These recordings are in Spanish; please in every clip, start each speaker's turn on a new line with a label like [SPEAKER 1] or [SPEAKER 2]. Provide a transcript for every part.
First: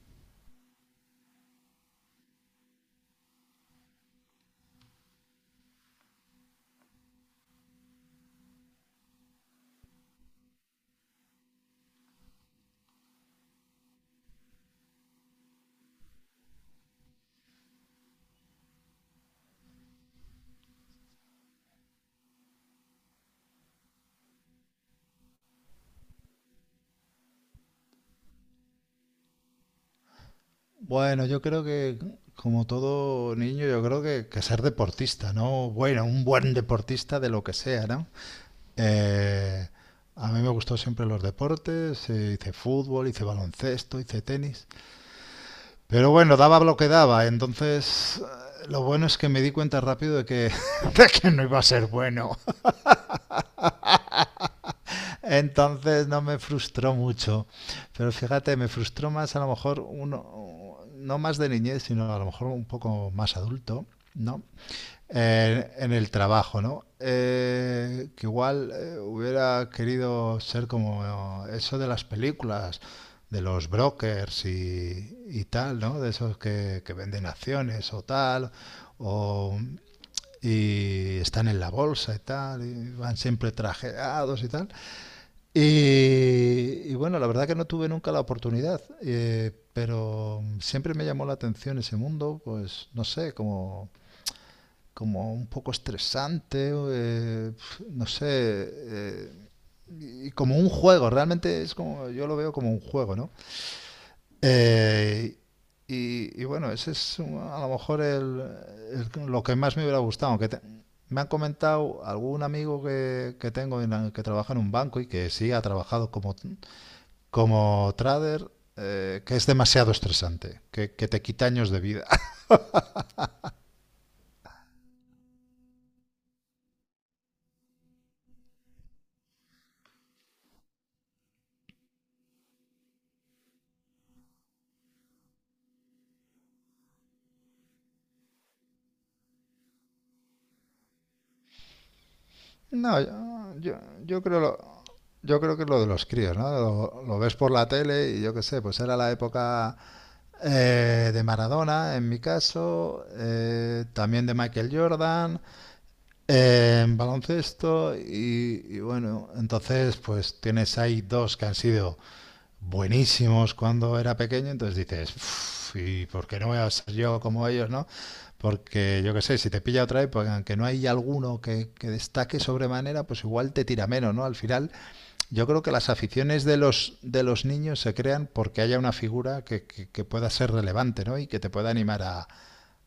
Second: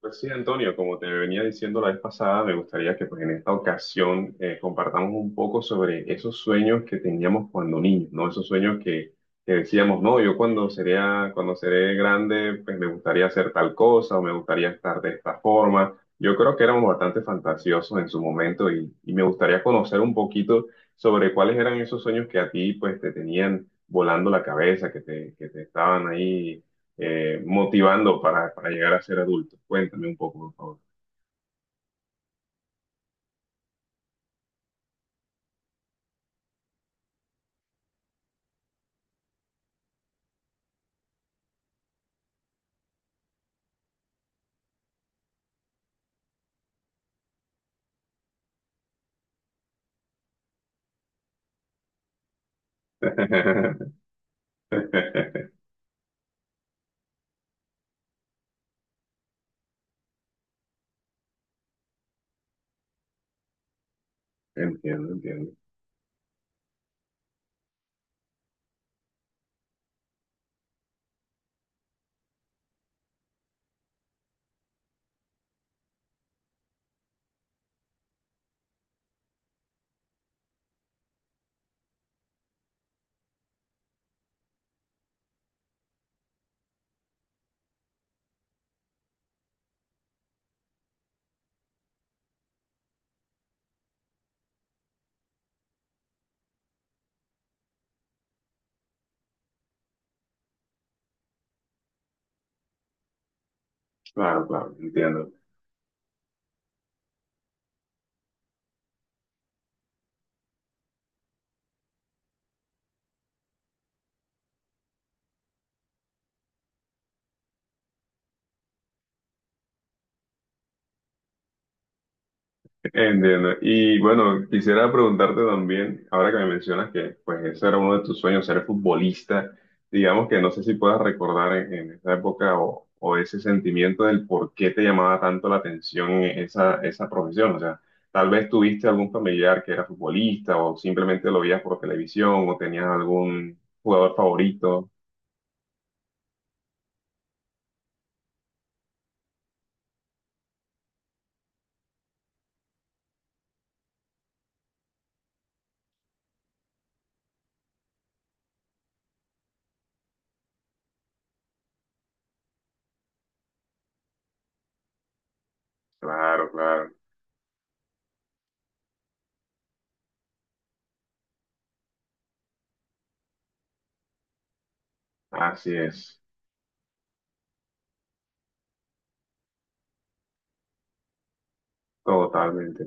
[SPEAKER 1] Pues sí, Antonio, como te venía diciendo la vez pasada, me gustaría que pues, en esta ocasión compartamos un poco sobre esos sueños que teníamos cuando niños, ¿no? Esos sueños que decíamos, no, yo cuando sería, cuando seré grande, pues me gustaría hacer tal cosa o me gustaría estar de esta forma. Yo creo que éramos bastante fantasiosos en su momento y me gustaría conocer un poquito sobre cuáles eran esos sueños que a ti pues te tenían volando la cabeza, que te estaban ahí motivando para llegar a ser adulto. Cuéntame un poco, por favor.
[SPEAKER 2] Bueno, yo creo que, como todo niño, yo creo que ser deportista, ¿no? Bueno, un buen deportista de lo que sea, ¿no? Eh, a mí me gustó siempre los deportes, hice fútbol, hice baloncesto, hice tenis, pero bueno, daba lo que daba, entonces lo bueno es que me di cuenta rápido de que, de que no iba a ser bueno, entonces no me frustró mucho, pero fíjate, me frustró más a lo mejor uno, no más de niñez, sino a lo mejor un poco más adulto, ¿no?
[SPEAKER 1] Entiendo, entiendo.
[SPEAKER 2] En el trabajo, ¿no? Que igual hubiera querido ser como eso de las películas, de los brokers y tal, ¿no? De esos que venden acciones o tal, o, y están en la bolsa y tal, y van siempre trajeados y tal. Y, y bueno, la verdad que no tuve nunca la oportunidad, pero siempre me llamó la atención ese mundo, pues no sé, como un poco estresante, no sé, y como un juego, realmente es como, yo lo veo como un juego, ¿no?
[SPEAKER 1] Claro, claro, entiendo.
[SPEAKER 2] Eh, y bueno, ese es a lo mejor el, lo que más me hubiera gustado, aunque me han comentado algún amigo que tengo en que trabaja en un banco y que sí ha trabajado como, como trader, que es demasiado estresante, que te quita años de vida.
[SPEAKER 1] Entiendo. Y bueno, quisiera preguntarte también, ahora que me mencionas que pues ese era uno de tus sueños, ser futbolista, digamos que no sé si puedas recordar en esa época o ese sentimiento del por qué te llamaba tanto la atención esa, esa profesión. O sea, tal vez tuviste algún familiar que era futbolista o simplemente lo veías por televisión o tenías
[SPEAKER 2] No,
[SPEAKER 1] algún
[SPEAKER 2] yo, yo,
[SPEAKER 1] jugador
[SPEAKER 2] creo lo,
[SPEAKER 1] favorito.
[SPEAKER 2] yo creo que es lo de los críos, ¿no? Lo ves por la tele y yo qué sé, pues era la época de Maradona, en mi caso, también de Michael Jordan, en baloncesto y bueno, entonces pues tienes ahí dos que han sido buenísimos cuando era pequeño, entonces dices, "Uf, ¿y por qué no
[SPEAKER 1] Claro,
[SPEAKER 2] voy a
[SPEAKER 1] claro,
[SPEAKER 2] ser yo como ellos, no? Porque yo qué sé, si te pilla otra época, aunque no hay alguno que destaque sobremanera, pues igual te tira menos, ¿no? Al final, yo creo
[SPEAKER 1] así
[SPEAKER 2] que las
[SPEAKER 1] es,
[SPEAKER 2] aficiones de los niños se crean porque haya una figura que, que pueda ser relevante, ¿no? Y que te pueda animar
[SPEAKER 1] totalmente.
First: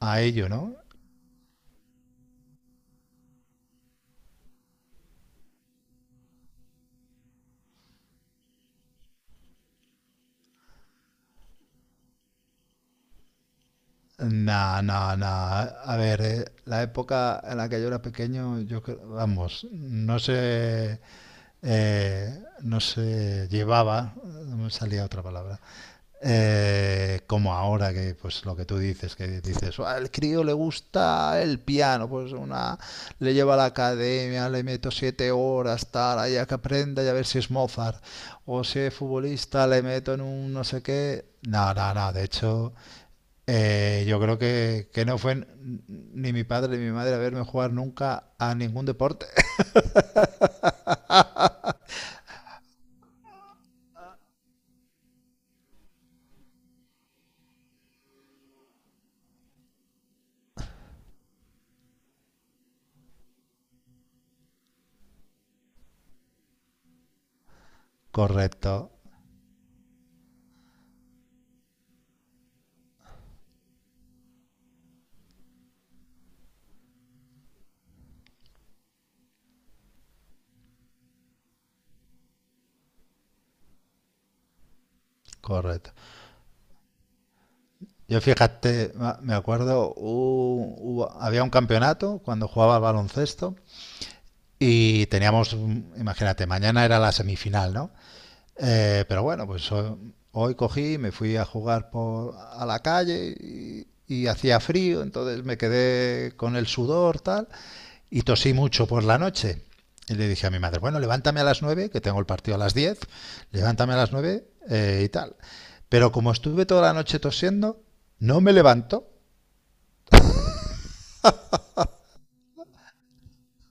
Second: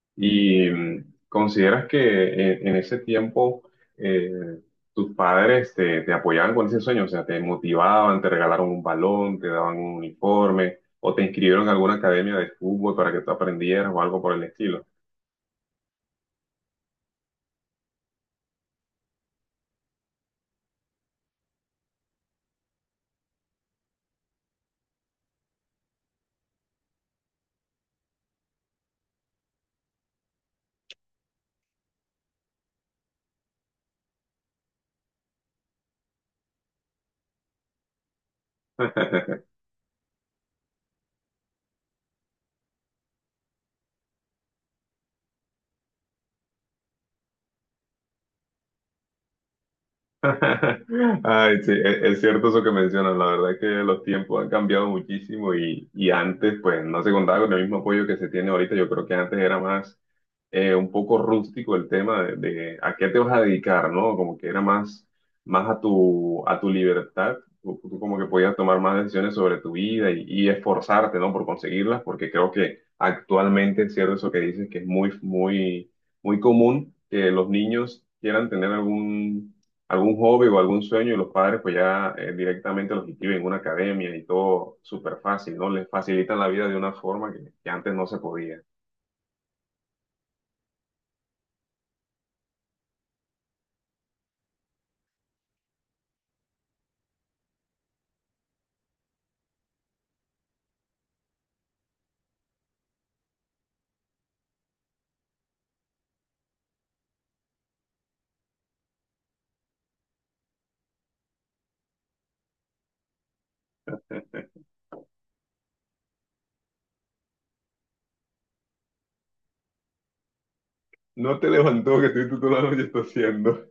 [SPEAKER 2] a ello,
[SPEAKER 1] ¿Y
[SPEAKER 2] ¿no?
[SPEAKER 1] mm, consideras que en ese tiempo eh, tus padres te apoyaban con ese sueño? O sea, te motivaban, te regalaron un balón, te daban un uniforme o te inscribieron en alguna academia de fútbol para que tú aprendieras o algo por el
[SPEAKER 2] Nah,
[SPEAKER 1] estilo.
[SPEAKER 2] nah, nah. A ver, la época en la que yo era pequeño, yo vamos, no se, no se llevaba, no me salía otra palabra, como ahora que, pues lo que tú dices, que dices, "Ah, al crío le gusta el piano, pues una, le lleva a la academia, le meto 7 horas, tal, ahí a que aprenda y a ver si es Mozart, o si es futbolista, le meto en un no sé qué. No, no, no, de hecho. Yo creo que no fue ni mi padre ni mi madre a verme jugar nunca a ningún deporte.
[SPEAKER 1] Ay, sí, e- es cierto eso que mencionas. La verdad es que los tiempos han cambiado muchísimo y antes, pues, no se contaba con el mismo apoyo que se tiene ahorita. Yo creo que antes era más un poco rústico el tema de a qué te vas a dedicar, ¿no? Como que era más, más a tu libertad. Tú como que podías
[SPEAKER 2] Correcto,
[SPEAKER 1] tomar más decisiones sobre tu vida y esforzarte, ¿no? Por conseguirlas, porque creo que actualmente es cierto eso que dices, que es muy, muy, muy común que los niños quieran tener algún hobby o algún sueño y los padres pues ya directamente los inscriben en una academia y todo súper fácil, ¿no? Les
[SPEAKER 2] correcto.
[SPEAKER 1] facilitan la vida de una forma que antes no se
[SPEAKER 2] Yo
[SPEAKER 1] podía.
[SPEAKER 2] fíjate, me acuerdo, había un campeonato cuando jugaba al baloncesto y teníamos, imagínate, mañana era la semifinal, ¿no? Pero bueno, pues hoy cogí, y me fui a jugar por, a la calle y hacía frío, entonces me quedé con el sudor, tal, y tosí mucho por la noche. Y le dije a mi madre, bueno, levántame a las 9 que tengo el partido a las 10 levántame a las 9 y tal. Pero como estuve toda la noche tosiendo, no me levanto.
[SPEAKER 1] No te levantó que estoy toda la noche está haciendo.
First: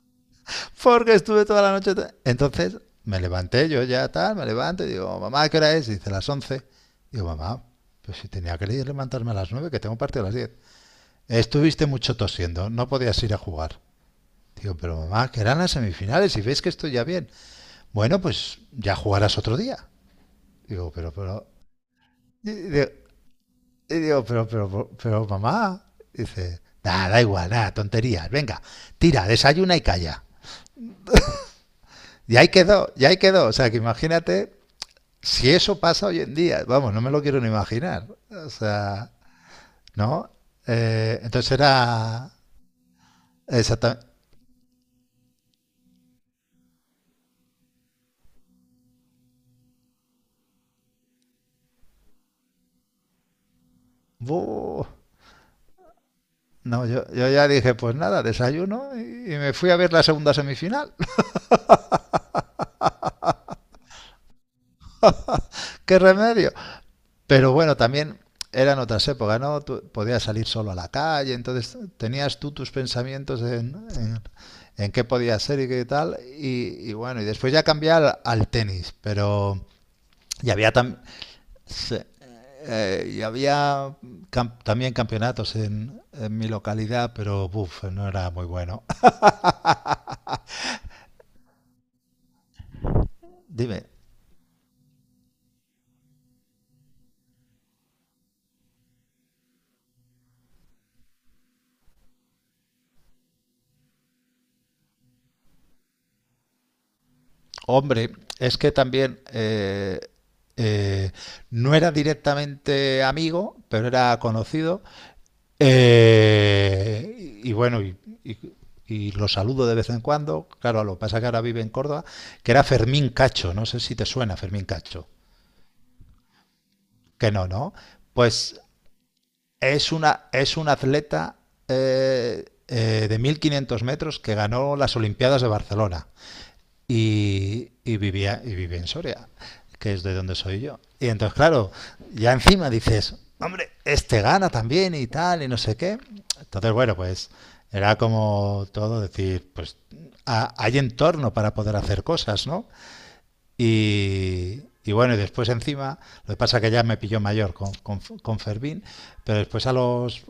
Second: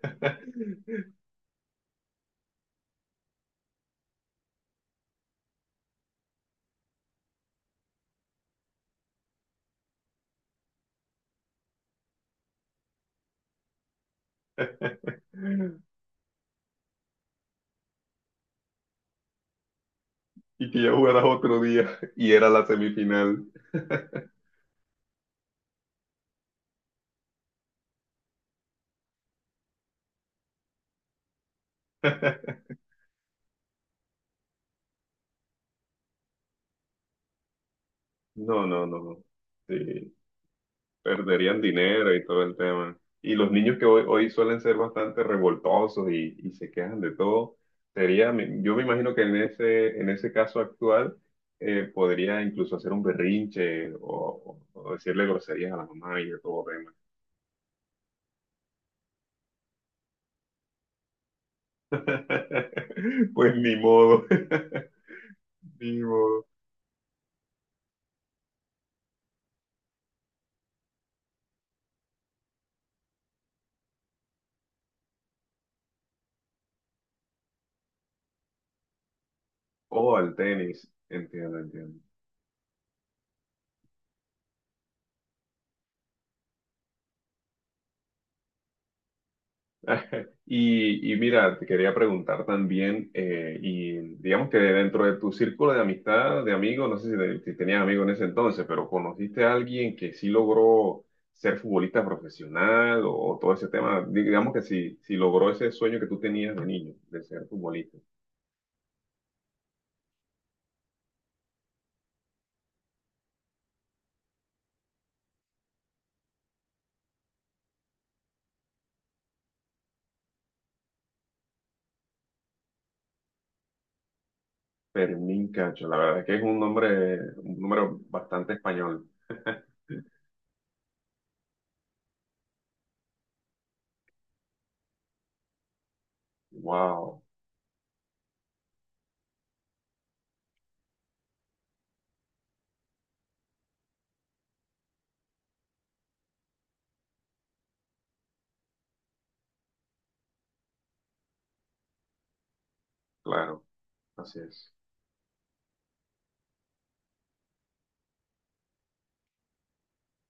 [SPEAKER 2] Porque estuve toda la noche. Entonces me levanté, yo ya tal, me levanto y digo, mamá, ¿qué hora es? Y dice, las 11. Digo, mamá, pues si tenía que ir levantarme a las 9 que tengo partido a las 10. Estuviste mucho tosiendo, no podías ir a jugar. Digo, pero mamá, que eran las semifinales y ves que estoy ya bien. Bueno, pues ya jugarás otro día.
[SPEAKER 1] Y que ya
[SPEAKER 2] Digo, pero,
[SPEAKER 1] jugarás
[SPEAKER 2] pero.
[SPEAKER 1] otro día y era
[SPEAKER 2] y
[SPEAKER 1] la
[SPEAKER 2] digo,
[SPEAKER 1] semifinal.
[SPEAKER 2] y digo, pero, mamá. Dice, nada, da igual, nada, tonterías. Venga, tira, desayuna y calla. Y ahí quedó, y ahí quedó. O sea, que imagínate. Si eso pasa hoy en día, vamos, no me lo quiero ni imaginar. O
[SPEAKER 1] No, no,
[SPEAKER 2] sea,
[SPEAKER 1] no. Sí,
[SPEAKER 2] ¿no? Entonces
[SPEAKER 1] perderían dinero y
[SPEAKER 2] era
[SPEAKER 1] todo el tema. Y los niños que hoy,
[SPEAKER 2] exactamente...
[SPEAKER 1] hoy suelen ser bastante revoltosos y se quejan de todo, sería, mi- yo me imagino que en ese caso actual podría incluso hacer un berrinche
[SPEAKER 2] ¡Buh!
[SPEAKER 1] o- decirle groserías a la mamá y de todo
[SPEAKER 2] No,
[SPEAKER 1] tema.
[SPEAKER 2] yo ya dije, pues nada, desayuno y me fui a ver la segunda semifinal.
[SPEAKER 1] Pues ni modo, ni
[SPEAKER 2] ¡Qué
[SPEAKER 1] modo.
[SPEAKER 2] remedio! Pero bueno, también eran otras épocas, ¿no? Tú podías salir solo a la calle, entonces tenías tú tus pensamientos en, en qué podía ser y qué tal. Y bueno, y después ya cambié al, al tenis, pero...
[SPEAKER 1] O al
[SPEAKER 2] Y había
[SPEAKER 1] tenis,
[SPEAKER 2] tam
[SPEAKER 1] entiendo,
[SPEAKER 2] Sí.
[SPEAKER 1] entiendo.
[SPEAKER 2] Y había también campeonatos en mi localidad, pero buf, no era muy bueno.
[SPEAKER 1] Y mira, te quería preguntar también,
[SPEAKER 2] Dime,
[SPEAKER 1] y digamos que dentro de tu círculo de amistad, de amigos, no sé si, te- si tenías amigos en ese entonces, pero ¿conociste a alguien que sí logró ser futbolista profesional o todo ese tema? Digamos que sí, sí logró ese sueño que tú tenías de niño, de ser futbolista.
[SPEAKER 2] hombre, es que también eh, no era directamente amigo, pero era conocido. Y bueno, y, y- y lo saludo de vez en cuando. Claro, lo que pasa es que ahora vive en Córdoba, que era Fermín Cacho. No sé si te suena Fermín Cacho.
[SPEAKER 1] Fermín Cacho, la verdad es que es
[SPEAKER 2] Que no,
[SPEAKER 1] un
[SPEAKER 2] ¿no?
[SPEAKER 1] nombre bastante
[SPEAKER 2] Pues
[SPEAKER 1] español.
[SPEAKER 2] es, una, es un atleta de 1500 metros que ganó las Olimpiadas de Barcelona
[SPEAKER 1] Wow,
[SPEAKER 2] y vivía, y vive en Soria, que es de donde soy yo. Y entonces, claro, ya encima dices, hombre, este gana también y tal, y no sé qué. Entonces, bueno, pues era como todo decir, pues hay entorno para poder hacer cosas, ¿no?
[SPEAKER 1] claro, así es.
[SPEAKER 2] Y bueno, y después encima, lo que pasa es que ya me pilló mayor con Fermín, pero después a los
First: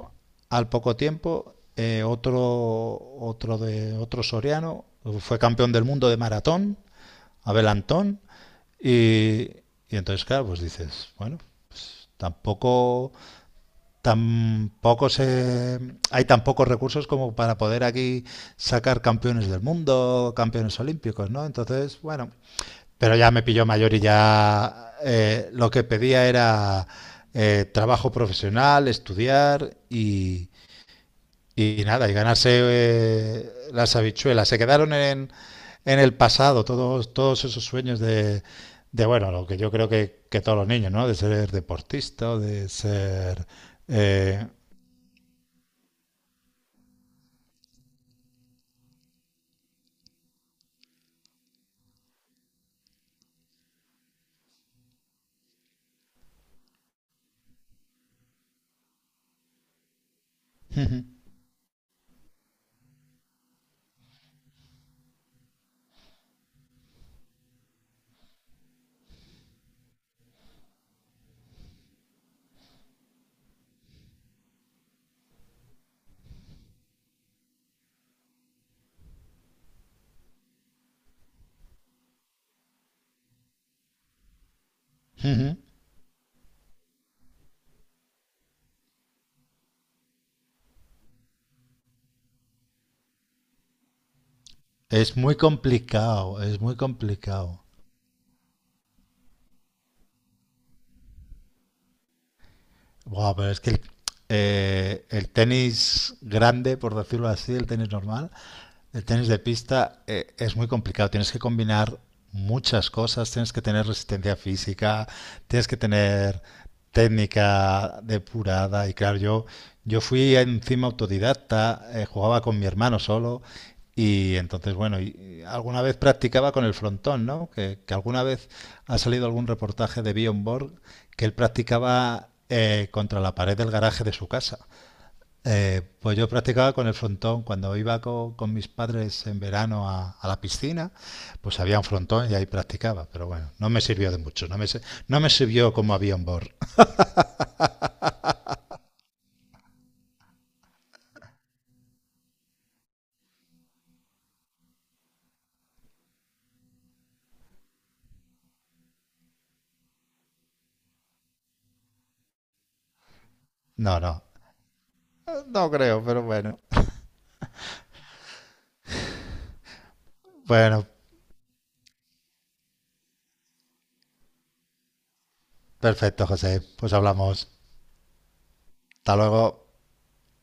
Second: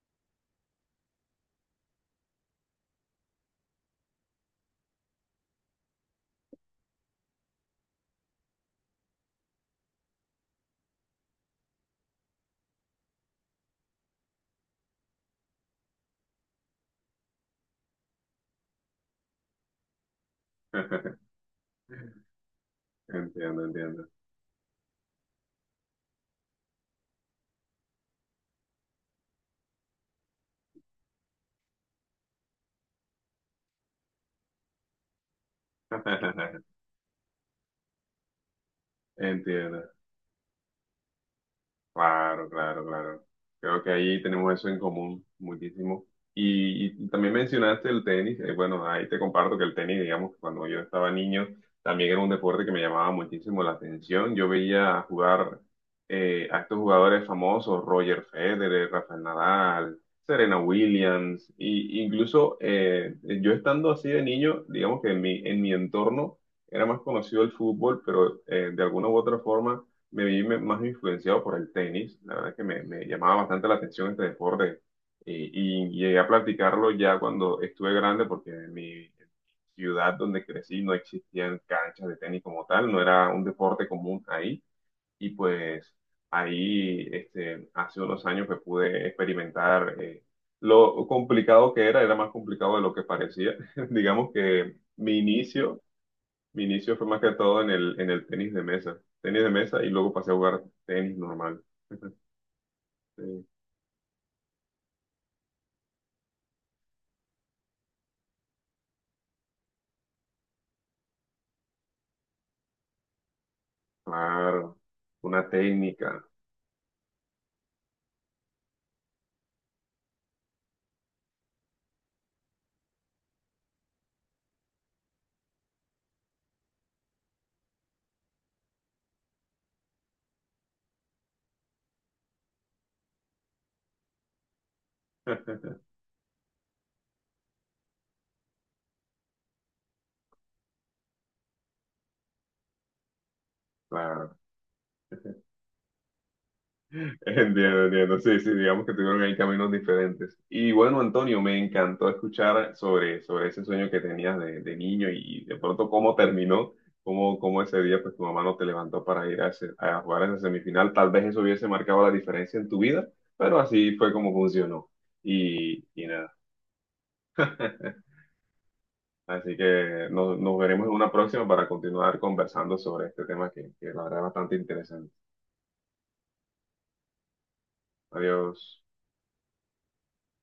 [SPEAKER 2] al poco tiempo, otro, otro de otro soriano fue campeón del mundo de maratón, Abel Antón, y, y entonces claro, pues dices, bueno, pues tampoco se hay tan pocos recursos como para poder aquí sacar campeones del mundo, campeones olímpicos, ¿no? Entonces, bueno, pero ya me
[SPEAKER 1] Entiendo,
[SPEAKER 2] pilló mayor y
[SPEAKER 1] entiendo.
[SPEAKER 2] ya lo que pedía era trabajo profesional, estudiar y nada, y ganarse las habichuelas. Se quedaron en el pasado todos, todos esos sueños de, bueno, lo que yo
[SPEAKER 1] Entiendo.
[SPEAKER 2] creo que todos los niños, ¿no? De ser deportista,
[SPEAKER 1] Claro,
[SPEAKER 2] de
[SPEAKER 1] claro, claro.
[SPEAKER 2] ser...
[SPEAKER 1] Creo que ahí
[SPEAKER 2] eh,
[SPEAKER 1] tenemos eso en común muchísimo. Y también mencionaste el tenis. Eh, bueno, ahí te comparto que el tenis, digamos, que cuando yo estaba niño, también era un deporte que me llamaba muchísimo la atención. Yo veía jugar a estos jugadores famosos, Roger Federer, Rafael Nadal, Serena Williams, y incluso yo estando así de niño, digamos que en mi entorno era más conocido el fútbol, pero de alguna u otra forma me vi me- más influenciado por el tenis. La verdad es que me llamaba bastante la atención este deporte y llegué a practicarlo ya cuando estuve grande porque en mi ciudad donde crecí no existían canchas de tenis como tal, no era un deporte común ahí y pues ahí este, hace unos años que pude experimentar lo complicado que era, era más complicado de lo que parecía. Digamos que
[SPEAKER 2] es muy complicado, es
[SPEAKER 1] mi
[SPEAKER 2] muy
[SPEAKER 1] inicio fue más que todo
[SPEAKER 2] complicado.
[SPEAKER 1] en el tenis de mesa. Tenis de mesa y luego pasé a jugar tenis normal.
[SPEAKER 2] Wow,
[SPEAKER 1] Sí,
[SPEAKER 2] pero es que el tenis grande, por decirlo así, el tenis normal, el tenis de pista es muy complicado, tienes que combinar muchas cosas, tienes que tener resistencia
[SPEAKER 1] claro.
[SPEAKER 2] física,
[SPEAKER 1] Una
[SPEAKER 2] tienes que
[SPEAKER 1] técnica.
[SPEAKER 2] tener técnica depurada y claro, yo fui encima autodidacta, jugaba con mi hermano solo y entonces, bueno, y alguna vez practicaba con el frontón, ¿no? Que alguna vez ha salido algún reportaje de Bjorn Borg que él practicaba contra la pared del garaje de su casa. Pues yo practicaba con el frontón. Cuando iba con, mis padres en verano a la piscina, pues había un frontón y ahí practicaba. Pero bueno, no me sirvió de
[SPEAKER 1] Claro.
[SPEAKER 2] mucho. No me, no me sirvió como avión board.
[SPEAKER 1] Entiendo, entiendo. Sí, sí, digamos que tuvieron ahí caminos diferentes. Y bueno, Antonio, me encantó escuchar sobre, sobre ese sueño que tenías de niño y de pronto cómo terminó, cómo, cómo ese día pues tu mamá no te levantó para ir a, ese- a jugar esa semifinal. Tal vez eso hubiese marcado la diferencia en tu vida, pero así
[SPEAKER 2] No,
[SPEAKER 1] fue
[SPEAKER 2] no.
[SPEAKER 1] como funcionó.
[SPEAKER 2] No
[SPEAKER 1] Y,
[SPEAKER 2] creo,
[SPEAKER 1] y
[SPEAKER 2] pero
[SPEAKER 1] nada.
[SPEAKER 2] bueno.
[SPEAKER 1] Así que nos, nos veremos
[SPEAKER 2] Bueno,
[SPEAKER 1] en una próxima para continuar conversando sobre este tema que la verdad es bastante interesante.
[SPEAKER 2] perfecto, José. Pues hablamos.
[SPEAKER 1] Adiós.
[SPEAKER 2] Hasta luego.